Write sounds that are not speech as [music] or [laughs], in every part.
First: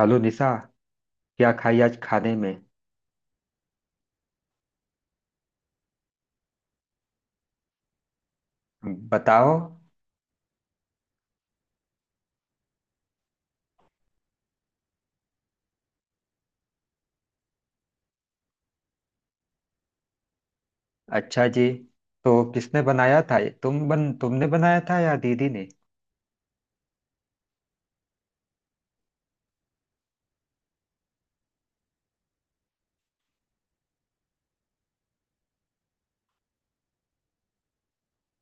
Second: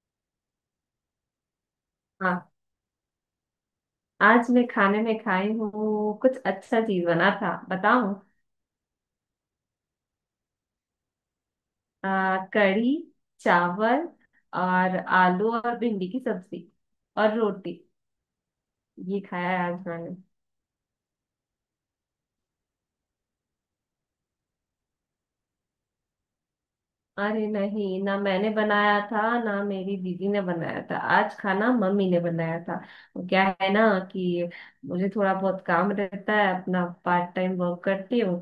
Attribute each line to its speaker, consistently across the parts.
Speaker 1: Hello Nisha. क्या खाई आज खाने
Speaker 2: हाँ,
Speaker 1: में?
Speaker 2: आज मैं खाने में खाई हूँ। कुछ अच्छा चीज बना था, बताऊँ?
Speaker 1: बताओ।
Speaker 2: कढ़ी, चावल, और आलू और भिंडी की सब्जी, और रोटी। ये खाया है आज मैंने।
Speaker 1: अच्छा जी। तो किसने बनाया था? तुमने बनाया था या दीदी ने?
Speaker 2: अरे नहीं ना, मैंने बनाया था ना मेरी दीदी ने बनाया था, आज खाना मम्मी ने बनाया था। वो क्या है ना कि मुझे थोड़ा बहुत काम रहता है, अपना पार्ट टाइम वर्क करती हूँ,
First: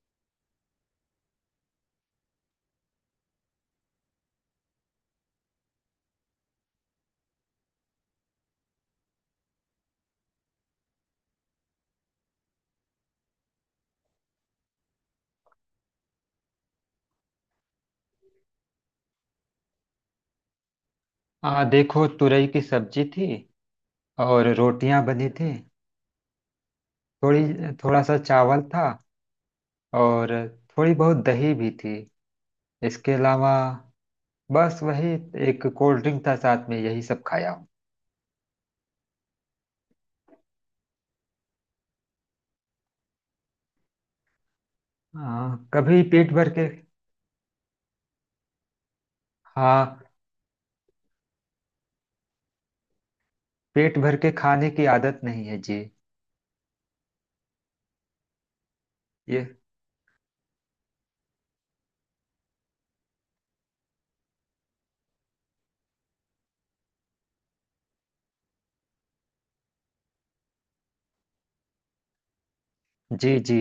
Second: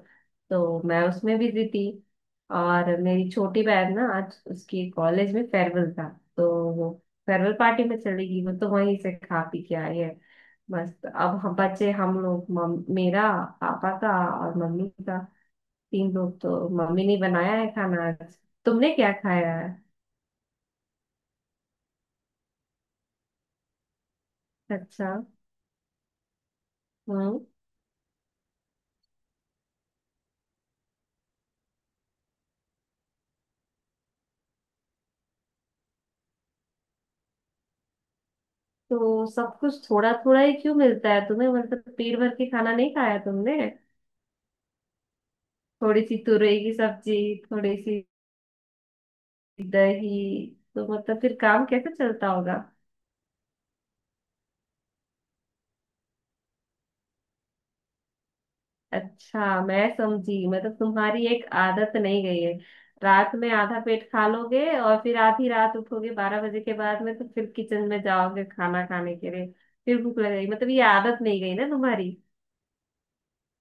Speaker 2: तो मैं उसमें बिजी थी। और मेरी छोटी बहन ना, आज उसकी कॉलेज में फेयरवेल था, तो वो फेयरवेल पार्टी में चली गई। वो तो वहीं से खा पी के आई है, मस्त। अब हम बचे, हम लोग मेरा, पापा का, और मम्मी का, 3 लोग। तो मम्मी ने बनाया है खाना आज। तुमने क्या खाया है?
Speaker 1: आ देखो, तुरई की सब्जी थी और रोटियां
Speaker 2: अच्छा।
Speaker 1: बनी थी।
Speaker 2: हम्म।
Speaker 1: थोड़ी थोड़ा सा चावल था, और थोड़ी बहुत दही भी थी। इसके अलावा बस वही, एक कोल्ड ड्रिंक था साथ में, यही सब खाया हूँ।
Speaker 2: तो सब कुछ थोड़ा थोड़ा ही क्यों मिलता है तुम्हें? मतलब पेट भर के खाना नहीं खाया तुमने?
Speaker 1: हाँ, कभी
Speaker 2: थोड़ी सी
Speaker 1: पेट भर
Speaker 2: तुरई
Speaker 1: के।
Speaker 2: की सब्जी, थोड़ी सी
Speaker 1: हाँ,
Speaker 2: दही, तो मतलब फिर काम कैसे चलता होगा?
Speaker 1: पेट भर के खाने की आदत नहीं है जी। ये
Speaker 2: अच्छा, मैं समझी, मतलब तुम्हारी एक आदत नहीं गई है। रात में आधा पेट खा लोगे और फिर आधी रात उठोगे 12 बजे के बाद में, तो फिर किचन में जाओगे खाना खाने के लिए। फिर भूख लग गई, मतलब ये आदत नहीं गई ना तुम्हारी।
Speaker 1: जी जी,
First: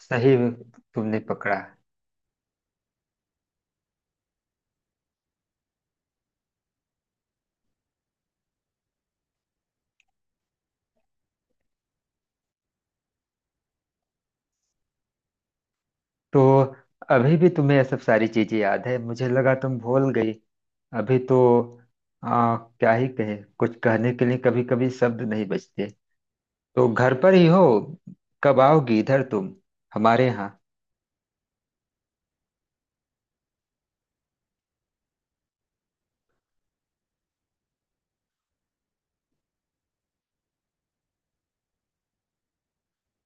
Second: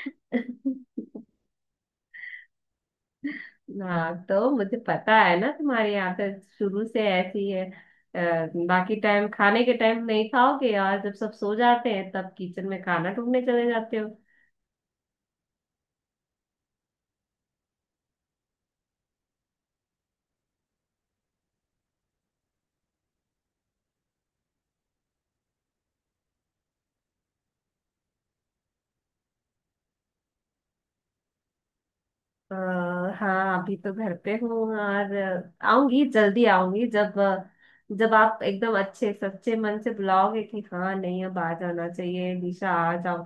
Speaker 1: सही में, तुमने पकड़ा।
Speaker 2: हाँ तो मुझे पता है ना, तुम्हारी आदत शुरू से ऐसी है। अ, बाकी टाइम, खाने के टाइम नहीं खाओगे, और जब सब सो जाते हैं तब किचन में खाना ढूंढने चले जाते हो।
Speaker 1: तो अभी भी तुम्हें ये सब सारी चीजें याद है? मुझे लगा तुम भूल गई। अभी तो क्या ही कहे, कुछ कहने के लिए कभी कभी शब्द नहीं बचते। तो घर पर ही हो? कब आओगी इधर तुम, हमारे यहाँ?
Speaker 2: अ, हाँ, अभी तो घर पे हूँ। और आऊंगी, जल्दी आऊंगी, जब आप एकदम अच्छे सच्चे मन से बुलाओगे कि हाँ नहीं अब आ जाना चाहिए निशा, आ जाओ,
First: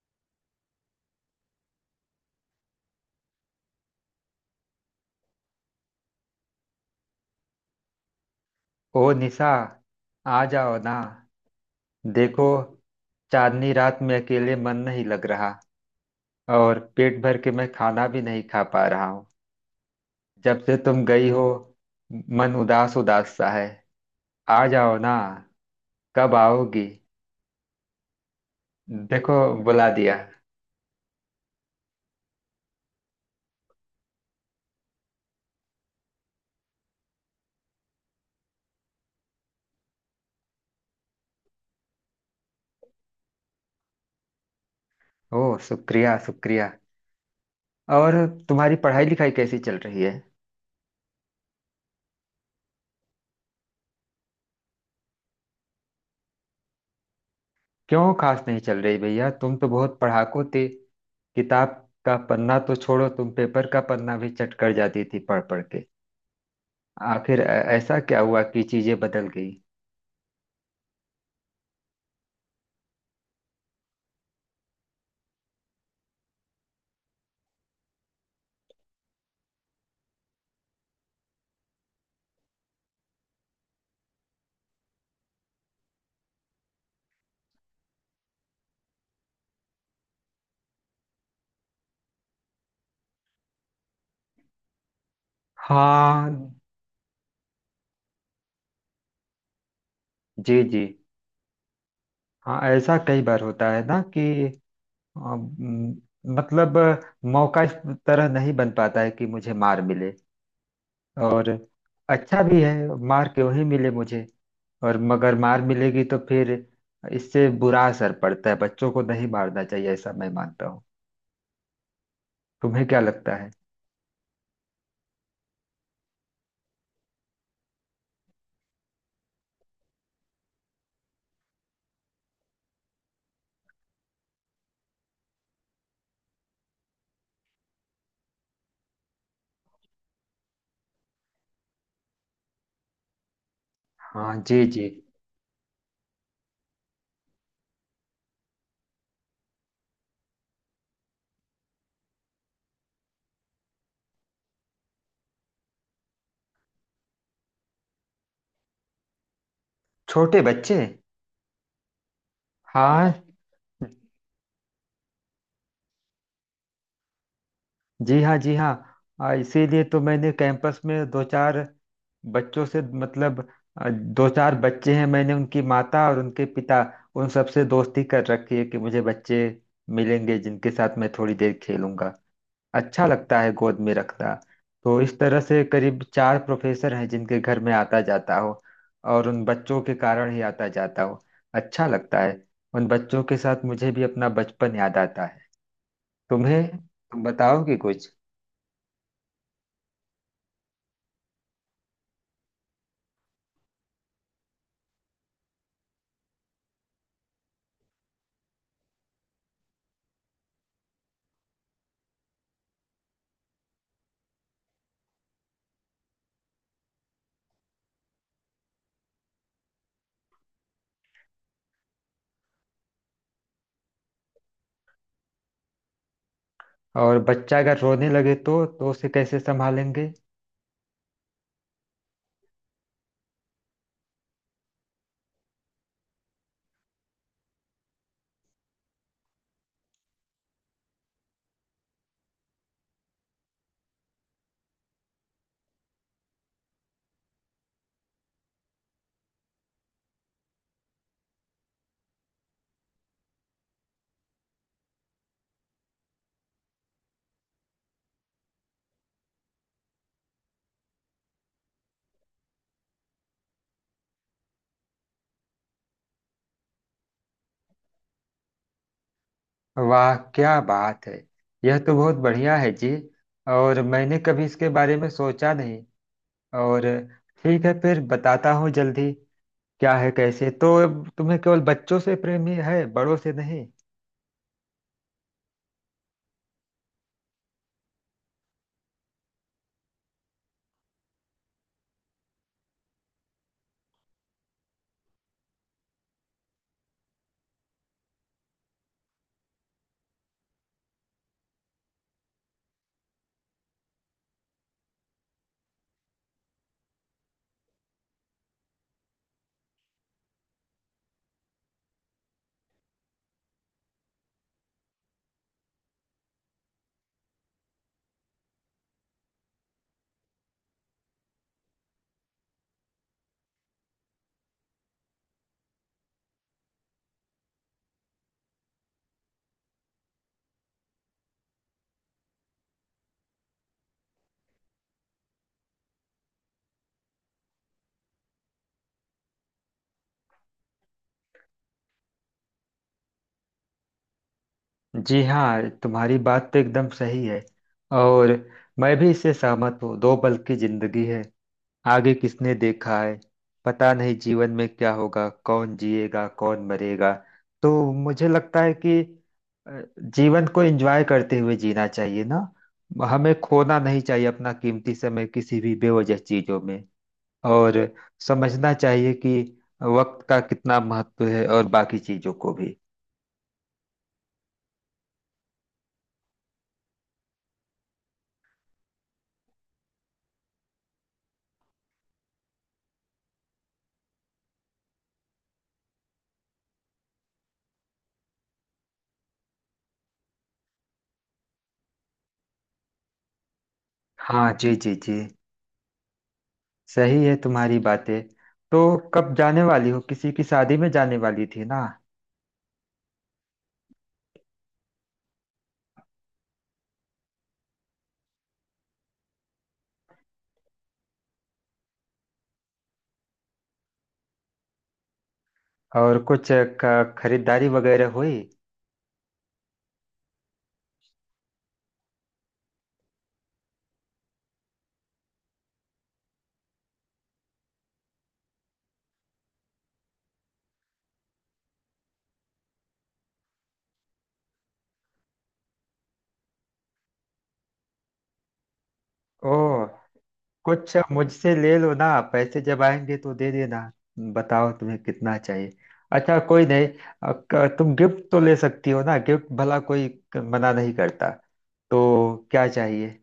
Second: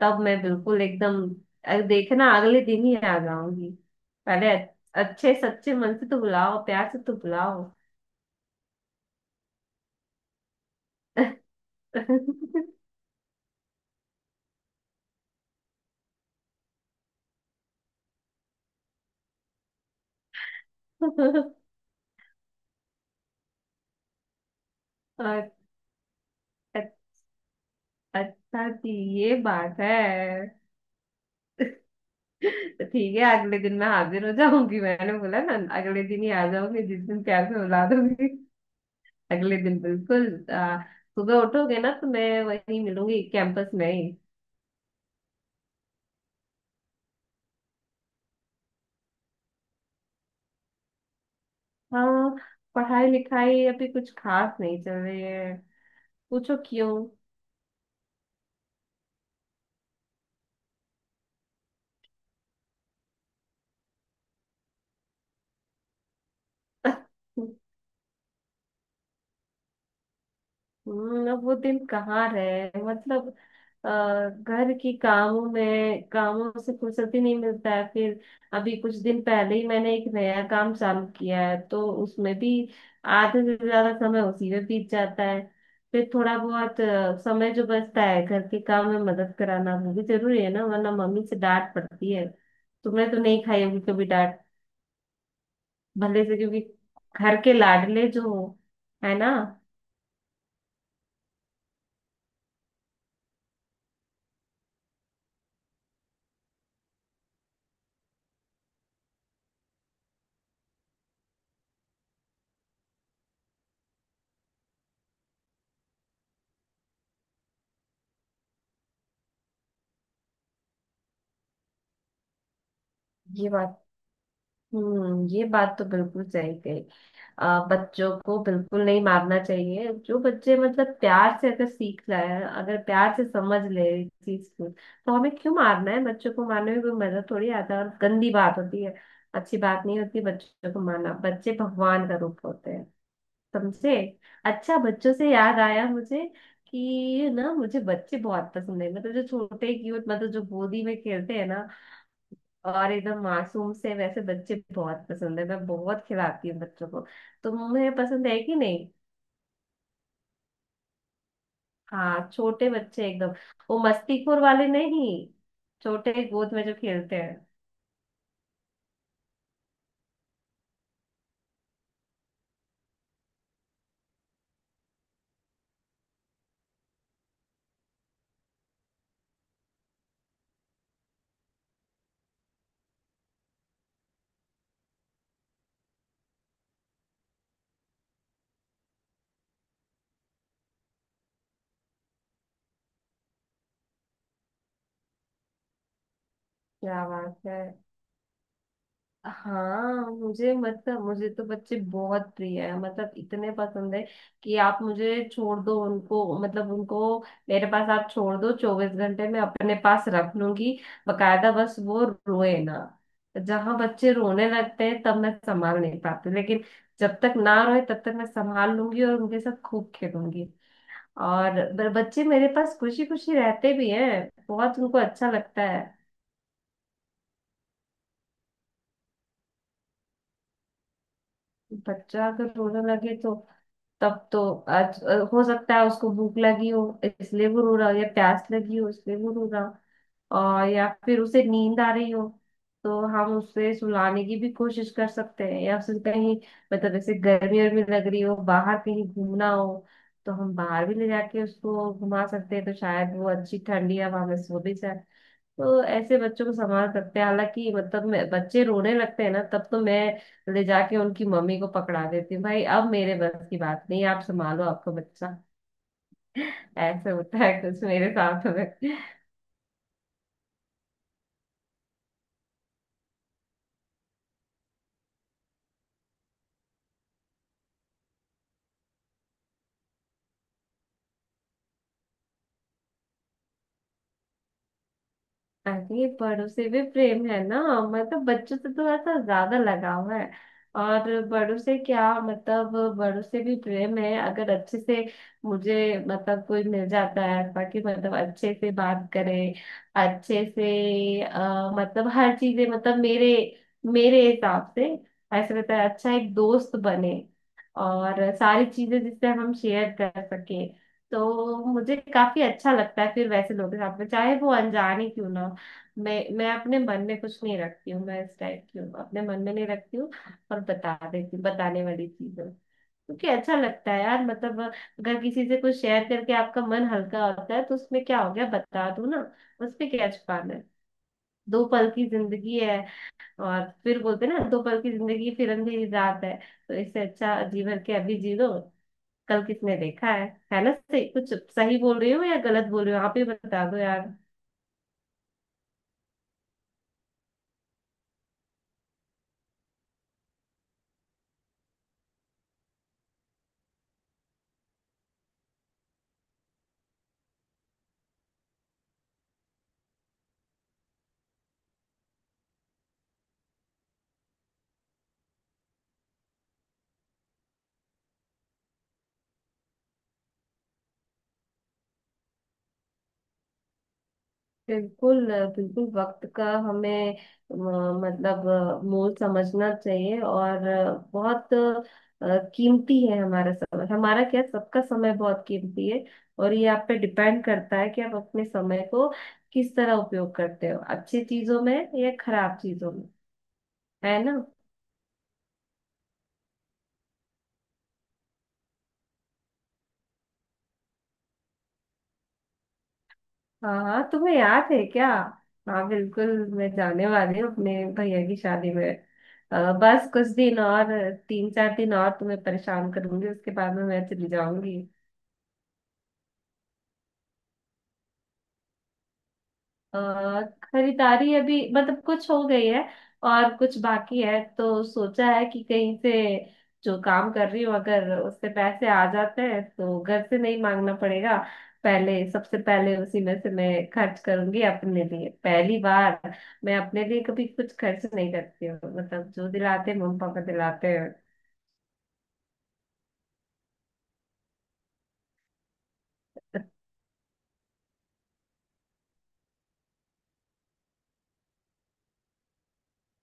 Speaker 2: तब मैं बिल्कुल एकदम देखना, अगले दिन ही आ जाऊंगी। पहले अच्छे सच्चे मन से तो बुलाओ, प्यार से तो बुलाओ।
Speaker 1: ओ निशा, आ जाओ ना। देखो,
Speaker 2: [laughs]
Speaker 1: चांदनी रात में अकेले मन नहीं लग रहा, और पेट भर के मैं खाना भी नहीं खा पा रहा हूँ। जब से तुम गई हो, मन उदास उदास सा है। आ जाओ ना।
Speaker 2: और
Speaker 1: कब आओगी?
Speaker 2: अ- अच्छा जी,
Speaker 1: देखो,
Speaker 2: ये बात
Speaker 1: बुला दिया।
Speaker 2: है। तो ठीक है, अगले दिन मैं हाजिर हो जाऊंगी, मैंने बोला ना, अगले दिन ही आ जाऊंगी जिस दिन प्यार से बुला दूंगी। अगले दिन बिल्कुल सुबह उठोगे ना, तो मैं वहीं मिलूंगी कैंपस में ही।
Speaker 1: ओह, शुक्रिया शुक्रिया। और तुम्हारी पढ़ाई लिखाई कैसी चल रही है?
Speaker 2: हाँ, पढ़ाई लिखाई अभी कुछ खास नहीं चल रही है, पूछो क्यों।
Speaker 1: क्यों खास नहीं चल रही, भैया तुम तो बहुत पढ़ाकू थे। किताब का पन्ना तो छोड़ो, तुम पेपर का पन्ना भी चट कर जाती थी पढ़ पढ़ के। आखिर ऐसा क्या हुआ कि चीजें बदल गई?
Speaker 2: अब वो दिन कहाँ रहे, मतलब अ, घर की कामों में, कामों से फुर्सत ही नहीं मिलता है। फिर अभी कुछ दिन पहले ही मैंने एक नया काम चालू किया है, तो उसमें भी आधे से ज्यादा समय उसी में बीत जाता है। फिर थोड़ा बहुत समय जो बचता है, घर के काम में मदद कराना वो भी जरूरी है ना, वरना मम्मी से डांट पड़ती है। तुमने तो नहीं खाई होगी कभी डांट, भले
Speaker 1: हाँ
Speaker 2: से, क्योंकि घर के लाडले जो हो, है ना।
Speaker 1: जी जी। हाँ, ऐसा कई बार होता है ना कि अम, मतलब मौका इस तरह नहीं बन पाता है कि मुझे मार मिले। और अच्छा भी है, मार क्यों ही मिले मुझे। और मगर मार मिलेगी तो फिर इससे बुरा असर पड़ता है। बच्चों को नहीं मारना चाहिए, ऐसा मैं मानता हूँ। तुम्हें क्या लगता है?
Speaker 2: ये बात। ये बात तो बिल्कुल सही कही। बच्चों को बिल्कुल नहीं मारना चाहिए। जो बच्चे मतलब प्यार से अगर सीख जाए, अगर प्यार से समझ ले इस चीज को, तो हमें क्यों मारना है? बच्चों को मारने में कोई मजा थोड़ी आता है, और गंदी बात होती है। अच्छी बात नहीं होती बच्चों को मारना, बच्चे भगवान का रूप होते हैं, समझे।
Speaker 1: हाँ जी
Speaker 2: अच्छा,
Speaker 1: जी।
Speaker 2: बच्चों से याद आया मुझे कि ना, मुझे बच्चे बहुत पसंद है, मतलब जो छोटे क्यूट, मतलब जो गोदी में खेलते हैं ना, और एकदम मासूम से, वैसे बच्चे बहुत पसंद है, मैं बहुत खिलाती हूँ बच्चों को। तुम्हें पसंद है कि नहीं?
Speaker 1: छोटे बच्चे?
Speaker 2: हाँ, छोटे बच्चे
Speaker 1: हाँ।
Speaker 2: एकदम, वो मस्तीखोर वाले नहीं, छोटे गोद में जो खेलते हैं।
Speaker 1: जी हाँ जी हाँ। इसीलिए तो मैंने कैंपस में दो चार बच्चों से, मतलब दो चार बच्चे हैं, मैंने उनकी माता और उनके पिता, उन सबसे दोस्ती कर रखी है कि मुझे बच्चे मिलेंगे जिनके साथ मैं थोड़ी देर खेलूंगा। अच्छा लगता है गोद में रखना। तो इस तरह से करीब चार प्रोफेसर हैं जिनके घर में आता जाता हो, और उन बच्चों के कारण ही आता जाता हो। अच्छा लगता है। उन बच्चों के साथ मुझे भी अपना बचपन याद आता है। तुम्हें,
Speaker 2: क्या
Speaker 1: तुम
Speaker 2: बात है।
Speaker 1: बताओगे कुछ?
Speaker 2: हाँ, मुझे, मतलब मुझे तो बच्चे बहुत प्रिय है, मतलब इतने पसंद है कि आप मुझे छोड़ दो उनको, मतलब उनको मेरे पास आप छोड़ दो, 24 घंटे में अपने पास रख लूंगी। बकायदा, बस वो रोए ना, जहां बच्चे रोने लगते हैं तब मैं संभाल नहीं पाती, लेकिन जब तक ना रोए तब तक मैं संभाल लूंगी और उनके साथ खूब खेलूंगी। और बच्चे मेरे पास खुशी खुशी रहते भी हैं, बहुत उनको अच्छा लगता है।
Speaker 1: और बच्चा अगर रोने लगे तो उसे कैसे संभालेंगे?
Speaker 2: बच्चा अगर रोने लगे तो, तब तो आज हो सकता है उसको भूख लगी हो, इसलिए वो रो रहा हो, या प्यास लगी हो, इसलिए वो रो रहा हो, और या फिर उसे नींद आ रही हो। तो हम उसे सुलाने की भी कोशिश कर सकते हैं, या फिर कहीं, मतलब ऐसे गर्मी वर्मी लग रही हो, बाहर कहीं घूमना हो, तो हम बाहर भी ले जाके उसको घुमा सकते हैं, तो शायद वो अच्छी ठंडी हवा में सो भी जाए। तो ऐसे बच्चों को संभाल सकते हैं। हालांकि मतलब, बच्चे रोने लगते हैं ना तब तो मैं ले जाके उनकी मम्मी को पकड़ा देती हूँ, भाई अब मेरे बस की बात नहीं, आप संभालो आपका बच्चा। [laughs] ऐसे होता है कुछ मेरे साथ में।
Speaker 1: वाह, क्या बात है! यह तो बहुत बढ़िया है जी। और मैंने कभी इसके बारे में सोचा नहीं। और ठीक है, फिर बताता हूँ जल्दी। क्या है, कैसे तो तुम्हें केवल बच्चों से प्रेम ही है, बड़ों से नहीं?
Speaker 2: अरे बड़ों से भी प्रेम है ना, मतलब बच्चों से थोड़ा सा ज्यादा लगाव है, और बड़ों से क्या मतलब, बड़ों से भी प्रेम है, अगर अच्छे से मुझे मतलब कोई मिल जाता है, बाकी मतलब अच्छे से बात करे, अच्छे से मतलब हर चीजें, मतलब मेरे मेरे हिसाब से ऐसा रहता है, अच्छा एक दोस्त बने और सारी चीजें जिससे हम शेयर कर सके, तो मुझे काफी अच्छा लगता है फिर वैसे लोगों के साथ में, चाहे वो अनजाने क्यों ना हो। मैं अपने मन में कुछ नहीं रखती हूँ, मैं इस टाइप की हूँ, अपने मन में नहीं रखती हूँ और बता देती हूँ, बताने वाली चीज हूँ, क्योंकि अच्छा लगता है यार, मतलब अगर किसी से कुछ शेयर करके आपका मन हल्का होता है तो उसमें क्या हो गया, बता दो ना, उसमें क्या छुपाना है। दो पल की जिंदगी है, और फिर बोलते हैं ना, दो पल की जिंदगी फिर अंधेरी रात है, तो इससे अच्छा जी भर के अभी जी लो, कल किसने देखा है ना। सही कुछ सही बोल रही हो या गलत बोल रही हो, आप ही बता दो यार।
Speaker 1: जी हाँ, तुम्हारी बात तो एकदम सही है। और मैं भी इससे सहमत हूँ। दो पल की जिंदगी है, आगे किसने देखा है। पता नहीं जीवन में क्या होगा, कौन जिएगा कौन मरेगा। तो मुझे लगता है कि जीवन को एंजॉय करते हुए जीना चाहिए ना। हमें खोना नहीं चाहिए अपना कीमती समय किसी भी बेवजह चीजों में। और समझना चाहिए कि वक्त का कितना महत्व है, और बाकी चीजों को भी।
Speaker 2: बिल्कुल, बिल्कुल वक्त का हमें मतलब मोल समझना चाहिए, और बहुत कीमती है हमारा समय, हमारा क्या सबका समय बहुत कीमती है। और ये आप पे डिपेंड करता है कि आप अपने समय को किस तरह उपयोग करते हो, अच्छी चीजों में या खराब चीजों में, है ना।
Speaker 1: हाँ जी जी जी। सही है तुम्हारी बातें। तो कब जाने वाली हो, किसी की शादी में जाने वाली थी ना?
Speaker 2: हाँ हाँ, तुम्हें याद है क्या? हाँ बिल्कुल, मैं जाने वाली हूँ अपने भैया की शादी में। बस कुछ दिन और, 3 4 दिन और तुम्हें परेशान करूंगी, उसके बाद में मैं चली जाऊंगी।
Speaker 1: और कुछ खरीदारी वगैरह हुई?
Speaker 2: अ, खरीदारी अभी मतलब कुछ हो गई है, और कुछ बाकी है, तो सोचा है कि कहीं से जो काम कर रही हूँ अगर उससे पैसे आ जाते हैं तो घर से नहीं मांगना पड़ेगा। पहले, सबसे पहले उसी में से मैं खर्च करूंगी अपने लिए, पहली बार मैं अपने लिए कभी कुछ खर्च नहीं करती हूँ, मतलब जो
Speaker 1: ओह,
Speaker 2: दिलाते हैं मम्मी पापा दिलाते
Speaker 1: कुछ
Speaker 2: हैं।
Speaker 1: मुझसे ले लो ना, पैसे जब आएंगे तो दे देना। बताओ तुम्हें कितना चाहिए। अच्छा कोई नहीं, तुम गिफ्ट तो ले सकती हो ना, गिफ्ट भला कोई मना नहीं करता। तो क्या चाहिए?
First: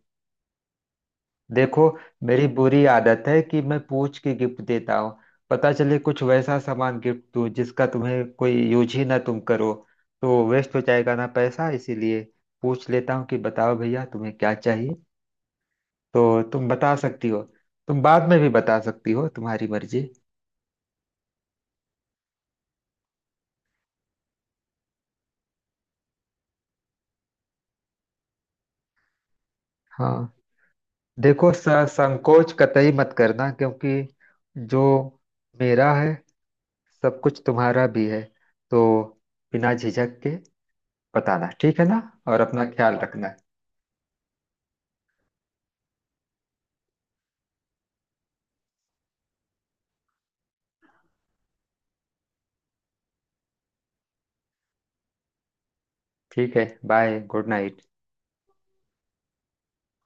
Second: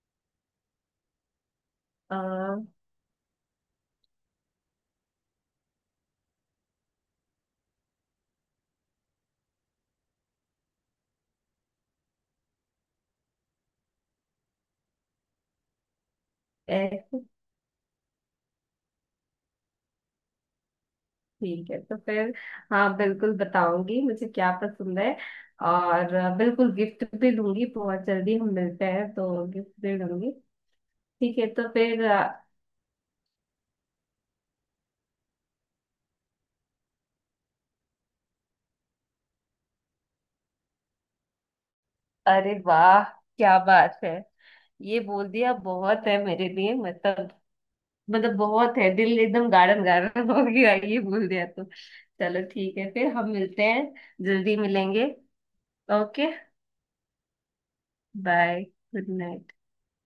Speaker 1: देखो,
Speaker 2: अ,
Speaker 1: मेरी बुरी आदत है कि मैं पूछ के गिफ्ट देता हूँ। पता चले कुछ वैसा सामान गिफ्ट दूँ जिसका तुम्हें कोई यूज ही ना तुम करो, तो वेस्ट हो जाएगा ना पैसा, इसीलिए पूछ लेता हूँ कि बताओ भैया तुम्हें क्या चाहिए। तो तुम बता
Speaker 2: ऐसे
Speaker 1: सकती हो। तुम बाद में भी बता सकती हो, तुम्हारी मर्जी।
Speaker 2: ठीक है, तो फिर हाँ बिल्कुल बताऊंगी मुझे क्या पसंद है, और बिल्कुल गिफ्ट भी दूंगी, बहुत जल्दी हम मिलते हैं तो गिफ्ट भी दूंगी।
Speaker 1: हाँ
Speaker 2: ठीक है,
Speaker 1: देखो,
Speaker 2: तो फिर
Speaker 1: संकोच कतई मत करना, क्योंकि जो मेरा है सब कुछ तुम्हारा भी है, तो बिना झिझक के बताना, ठीक है ना। और
Speaker 2: अरे
Speaker 1: अपना ख्याल
Speaker 2: वाह,
Speaker 1: रखना।
Speaker 2: क्या बात है, ये बोल दिया बहुत है मेरे लिए, मतलब, बहुत है, दिल एकदम गार्डन गार्डन हो गया ये बोल दिया तो। चलो ठीक है, फिर हम मिलते हैं, जल्दी मिलेंगे, ओके।
Speaker 1: ठीक है। Bye, good night.
Speaker 2: Bye, good night.